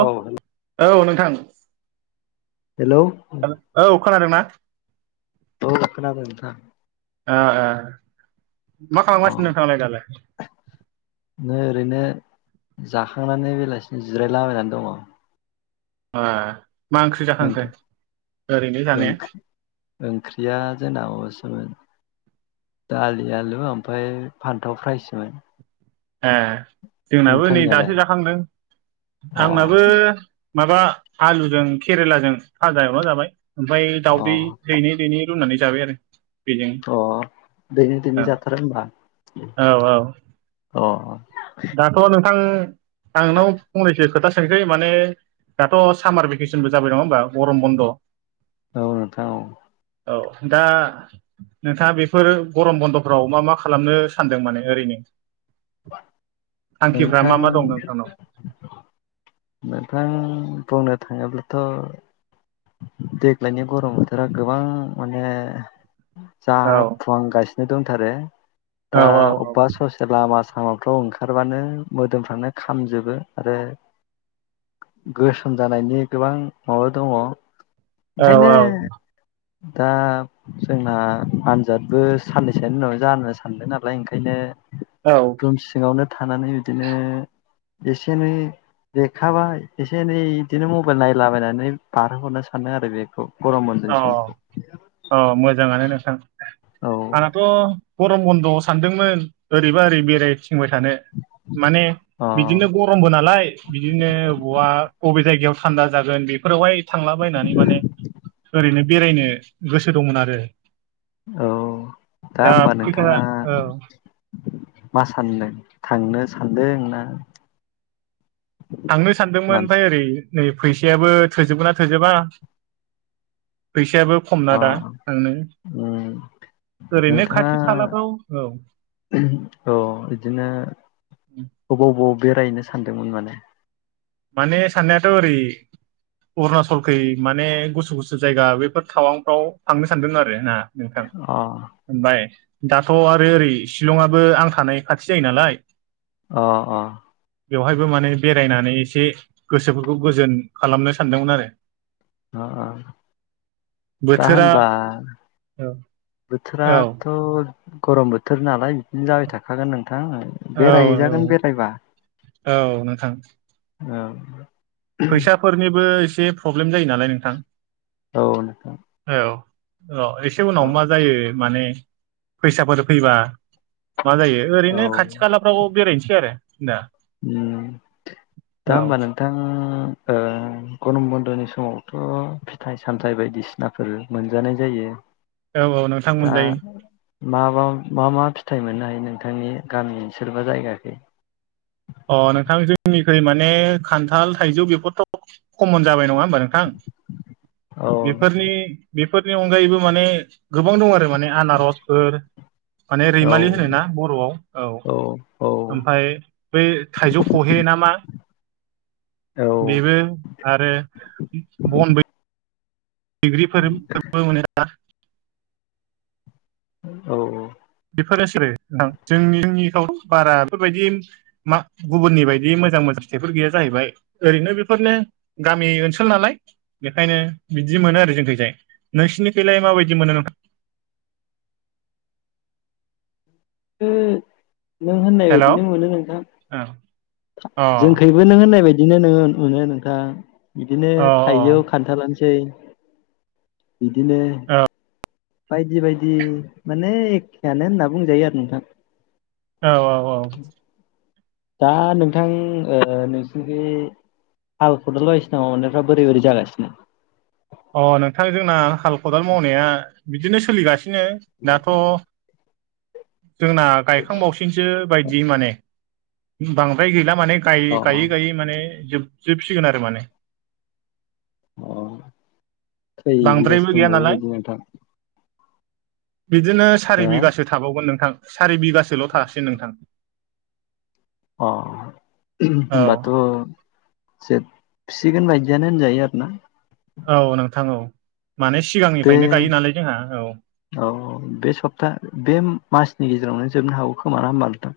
औ औ नोंथां हेलौ औ खोनादोंना? औ खोनादों नोंथां आ ओ मा खालामगासिनो नोंथांआ लाय दालाय? नों ओरैनो जाखांनानै बेलासिनो जिरायलाबायनानै दङ ए। जानाया ओंख्रिया जोंना माबासोमोन। दालि आलु ओमफ्राय फान्थाव फ्राइसोमोन ए जोंनाबो नै दासो जाखांदों अ आंनाबो माबा आलुजों केरेलाजों फाजा एवना जाबाय ओमफ्राय अ दावउदै दैनै दैैनै रुनानै जाबाय आरो बेजों अ दैनै दैनै औ जाथारो होनबा औ औ अ दाथ' नोंथां आं नोंनाव फंनैसो खोथा सोंसै माने दाथ' सामार भेकेसनबो जाबाय नङा होमबा गरम बन्द' औ नोंथां औ औ दा। नोंथाङा बेफोर गरम बन्द'फ्राव मा मा खालामनो सानदों माने ओरैनो थांखिफ्रा नोंथां मा मा दं नोंथांनाव नोंथां। बुंनो थाङोब्लाथ' देग्लायनि गरम बोथोरा गोबां माने औ जाफुहांगासिनो दंथारो औ दा अबेबा ससे लामा लामाफ्राव ओंखारबानो मोदोमफ्रानो खामजोबो आरो गोसोम जानायनि गोबां माबा दङ' औ ओंखायनो औ। दा जोंना आनजादबो साननैसोनि उनाव जानो सानदों नालाय ओंखायनो। औ रुम सिङावनो थानानै बिदिनो एसे एनै देरखाबाय एसे एनै बिदिनो मबाइल नायलाबायनानै बारहोहरनो सानदों आरो बेखौ गरम बन्दनि औ सम औ मोजाङानो नोंथां औ आंहाथ'। गरम बन्द'आव सानदोंमोन ओरैबा ओरै बेरायथिंबाय थानो माने अ बिदिनो गरमबो नालाय बिदिनो बहा बबे जायगायाव। थान्दा जागोन बेफोरावहाय थांलाबायनानै माने ओरैनो बेरायनो गोसो गोसो दंमोन आरो औ दा होमबा फैसा नोंथाङा औ मा सान्दों थांनो सानदोंना थांनो सानदोंमोन ओमफ्राय ओरै नै फैसायाबो थोजोबगोन ना थोजोबा फैसायाबो खमना दा अ थांनो उम ओरैनो नोंथाङा खाथि खालाफ्राव औ। औ बिदिनो अबाव बबाव बेरायनो सानदोंमोन माने माने साननायाथ' ओरै अरुणासलखै माने गुसु-गुसु जायगा बेफोर थावांफ्राव थांनो सानदों आरो ना नोंथां अ बाय‌ दाथ' आरो ओरै शिलंआबो आं थानाय खाथि जायो नालाय अ - अ बेवहायबो माने बेरायनानै एसे गोसोफोरखौ गोजोन खालामनो सानदोंमोन आरो [inaudible] दा बोथोरा होनबा औ औ बोथोराथ' गरम बोथोर नालाय‌ बिदिनो जाबाय थाखागोन नोंथां औ बेरायहैजागोन बेरायबा‌ औ नोंथां औ फैसाफोरनिबो एसे प्रब्लेम जायो नालाय नोंथां‌ औ नो‌ र' एसे उनाव मा जायो माने फैसाफोर फैबा मा जायो औ ओरैनो खाथि खालाफ्राव बेरायनोसै आरो ना दा होमबा नोंथां ओ गरम बन्द'नि समावथ' फिथाइ-सामथायाइ बायदिसिनाफोर मोनजानाय जायो औ - औ नोंथां दा मोनजायो मा - मा - मा फिथाइ मोननो हायो नोंथांनि गामि ओनसोल बा जायगाखै अ नोंथां जोंनिखै माने खान्थाल थाइजौ बेफोरथ' खमन जाबाय नङा होमबा नोंथां औ बेफोरनि बेफोरनि अनगायैबो माने गोबां दं आरो माने आनारसफोर माने रैमालि होनोना बर'आव औ औ ओमफाय बै थाइजौ खहे नामा बेबो आरो बन बै बैग्रिफोर फोरबो मोनो औ बेफोरोसो जोंनि ओनसोलआव बारा बेफोरबायदि मा गुबुननि बायदि मो मोजां मोजां स्टेफोर गैया जाहैबाय ओरैनो बेफोरनो गामि ओनसोल नालाय बेखायनो बिदि मोनो आरो जोंनिखैजाय नोंसिनिखैलाय माबायदि मोनो नों होम नों होननाय हेल' बायदिनो अ मोनो नोंथां अ जोंखैबो नों होननाय बायदि बिदिनो नोङो मोनो नोंथां बिदिनो थाइजौआव खान्थालानोसै बिदिनो बायदि-बायदि माने एखेआनो होनना बुंजायो आरो नोंथां औ - औ - औ दा नोंथां ओ‌ नोंसिनि हाल-खदाल बायदिसिनायाव नोंहा बोरै बोरै जागासिनो अ नोंथां जोंना हाल खदाल मावनाया बिदिनो सोलिगा बिदिनो दाथ' जोंना गायखांबावसिनसो बायदि माने बांद्राय गैला माने‌ गायै अ - गायै - गायै माने जोबजोबसिगोन आरो माने अ सै बिगोसो बांद्रायबो गैया दंबावो नालाय बायदि नोंथां बिदिनो सारि हो बिगासो थाबावगोन नोंथां सारि बिगासोल' थासै नोंथां अ औ होंमबाथ' जोब फिसिगोन बायदियानो होनजायो आरो ना औ नोंथां औ माने बे सिगांनिफ्रायनो गायो नालाय जोंहा औ औ बे सप्ता बे मास नि गेजेरावनो जोबनो हागौ खोमा हबालदों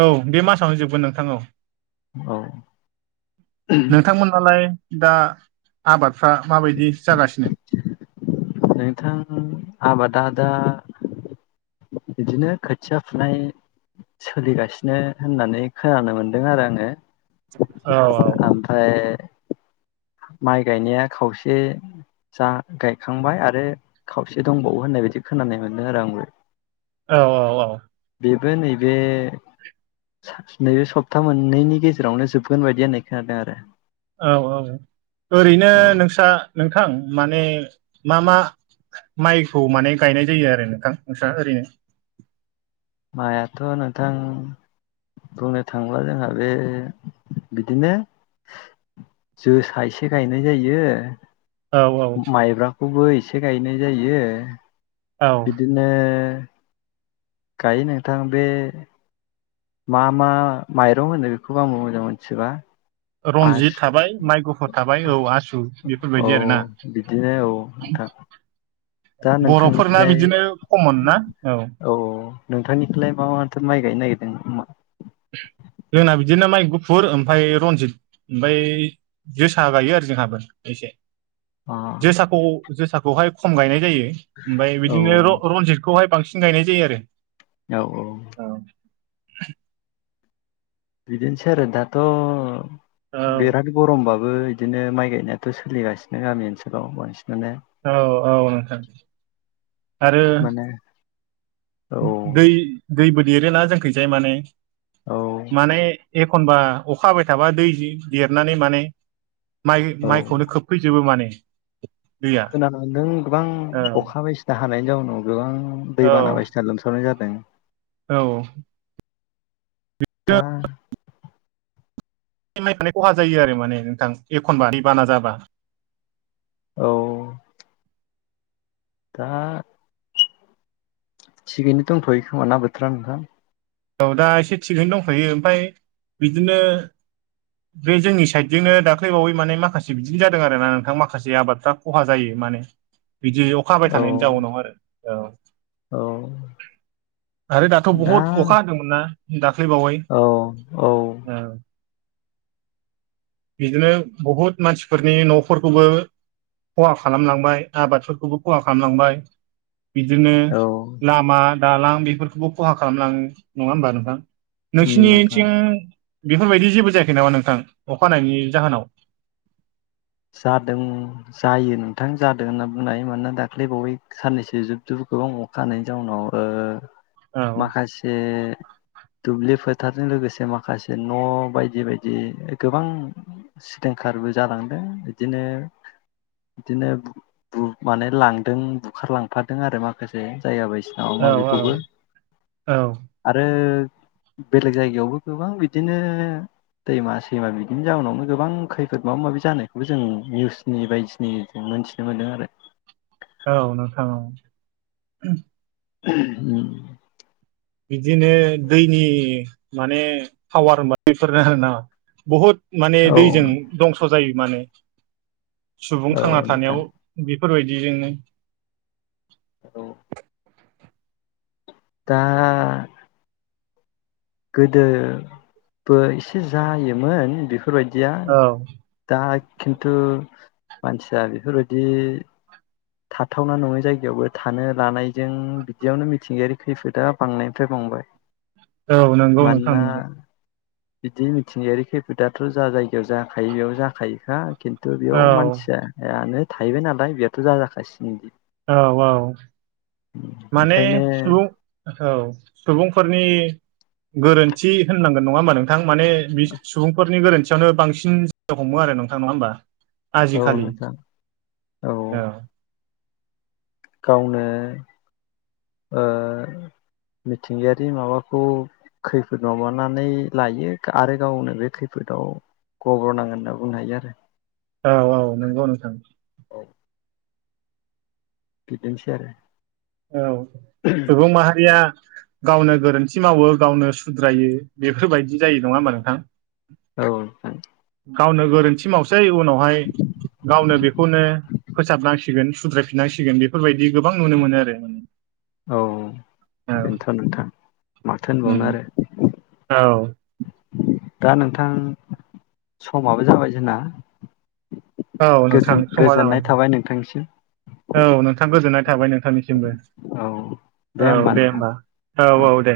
औ बे मासावनो जोबगोन नोंथां औ औ नोंथांमोनालाय दा आबादफ्रा माबायदि जागासिनो नोंथां आबादा दा बिदिनो खोथिया फुनाय सोलिगासिनो होननानै खोनानो मोनदों आरो आङो औ औ औ ओमफ्राय माइ गायनाया खावसे जा गायखांबाय आरो खावसे दंबावो होननायबायायदि खोनानाय मोनदों आरो आंबो औ औ औ बेबो नैबे नैबे सप्ता मोननैनि गेजेरावनो जोबगोन बायदि होननाय खोनादों आरो औ औ ओरैनो औ नोंस्रा नोंथां माने मा मा माइखौ माने गायनाय जायो आरो नोंथां नोंस्रा ओरैनो माइआथ' नोंथां बुंनो थाङोब्ला जोंहा बे बिदिनो जोसा एसे गायनाय जायो औ औ माइब्राखौबो एसे गायनाय जायो औ बिदिनो गायो नोंथां बे मा मा माइरं होनो बेखौबो आं मोजां मोनथिबा रनजित आसु थाबाय माइ गुफुर थाबाय औ आसु औ बेफोरबायदि आरोना बिदिनो औ नोंथां दा बर'फोरना नोंथांनिखौलाय बिदिनो खमन ना औ नोंथांनिखौलाय मा माथो माइ गायनो नागिरदों नोंथांङा [unintelligible] जोंना बिदिनो माइ गुफुर ओमफ्राय रनजित ओमफफ्राय जोसा गायो आरो जोंहाबो अ जोसाखौ जोसाखौहाय खम गायनाय जायो ओमफ्राय औ बिदिनो रनजितखौहाय बांसिन गायनाय जायो आरो औ औ [unintelligible] बिदिनोसै आरो दाथ' बिराद गरमबाबो बिदिनो माइ गायनायाथ' सोलिगासिनो गामि ओनसोलाव बांसिन औ औ नोंथां आरो माने औ दै दैबो देरोना जोंखैजाय माने औ माने एखनबा अखा हाबाय थाबा दै जि देरनानै माने माइ औ माइखौनो खोबफैजोबो माने दैया खोनानो मोन्दों गोबां औ अखा बायसिना हानायनि जाउनाव गोबां औ दैबाना बायदिसिना लोमसावनाय जादों [unintelligible] औ दा नायफानाय खहा जायो आरो माने नोंथां एखनबा दै बाना जाबा औ दा थिगैनो दंथ'यो खोमा ना बोथोरा नोंथां औ दा एसे थिगैनो दंखायो ओमफ्राय बिदिनो बे जोंनि साइडजोंनो दाख्लैबावै माने माखासे बिदि जादों आरोना नोंथां माखासे आबादफ्रा खहा जायो माने बिदि अखा हाबायथानायनि औ जाउनाव आरो औ औ आरो दाथ' दा बहुद अखा हादोंमोन ना दाख्लैबावै औ औ ओ बिदिनो बहुत मानसिफोरनि न'फोरखौबो खहा खालामलांबाय आबादफोरखौबो खहा खालामलांबाय बिदिनो औ लामा दालां बेफोरखौबो खहा खालामलाङो नङा होमबा नोंथां उम नोंथां नोंसिनिथिं बेफोरबायदि जेबो जायाखै नामा नोंथां अखा हानायनि जाहोनाव जादों जायो नोंथां जादों होनना बुंनाय हायो मानोना दाख्लै बावै साननैसो जुब जुब गोबां अखा हानायनि जाउनाव ओ औ माखासे दुब्लि फोथारजों लोगोसे माखासे न' बायदि बायदि गोबां [unintelligible] खारबो जालांदों बिदिनो बिदिनो बु-बु माने लांदों बुखारलांफादों आरो माखासे जायाबाय औ [unintelligible] औ बिखौबो औ आरो बेलेग जायगायावबो गोबां बिदिनो दैमा सैमा बिदिनि जाउनावनो गोबां खैफोद माबा माबि जानो बेबो जों निउसनि बायदि [unintelligible] जों मोनथिनो मोनदों आरो औ नोंथां औ [unintelligible] [unintelligible] बिदिनो दैनि माने फावार होनबा बैफोरनो आरोना बहुद माने दैजों औ दंस' जायो माने सुबुं औ थांना थानायाव नोंथां बे फोरबायदिजोंनो दा गोदोबो इसे जायोमोन बे फोरबायदिया औ दा खिन्थु मानसिया बेफोरबायदि थाथावना नङै जायगायावबो थानो लानायजों बिदियावनो मिथिंगायारि खैफोदा बांनायनिफ्राय बांबाय औ नोंगौ नोंथां मानोना नोंगौ बिदि मिथिंगायारि खैफोदाथ' जा जायगायाव जाखायो बेयाव जाखायोखा खिन थु बेयाव औ मानसिया यानो थाहैबाय नालाय बेयावथ' जाजाखासिगोनदि औ औ माने ओंखायनो सुबुं औ सुबुंफोरनि गोरोन्थि होननांगोन नङा होमबा नोंथां माने बि सुबुंफोरनि गोरोन [unintelligible] नो बांसिन हमो आरो नोंथां नङा होमबा औ आजिखालि नोंथां औ गावनो ओ मिथिंगायारि माबाखौ खैफोद माबानानै लायो आरो गावनो बे खैफोद दाव गब्र' नांगोन होनना बुंनो हायो आरो औ औ नंगौ नोंथां बिदिनोसै आरो औ सुबुं माहारिया गावनो गोरोन्थि मावो गावनो सुद्रायो बेफोरबायदि जायो नङा होमबा नोंथां औ नोंथां गावनो गोरोन्थि मावसै उनावहाय गावनो बेखौनो फोसाबनांसि गोन सुद्रायफिनांसिगोन बेफोरबायदि गोबां नुनो मोनो आरो औ औ बेनोथ' नोंथां माथो उम होनबावनो आरो औ दा नोंथां समाबो जाबाय जोंना औ नोंथां समा जाबाय गोजोन-गोजोननाय थाबाय नोंथांनिसिम थांनिसिमबो औ औ दे होमबा औ औ दे।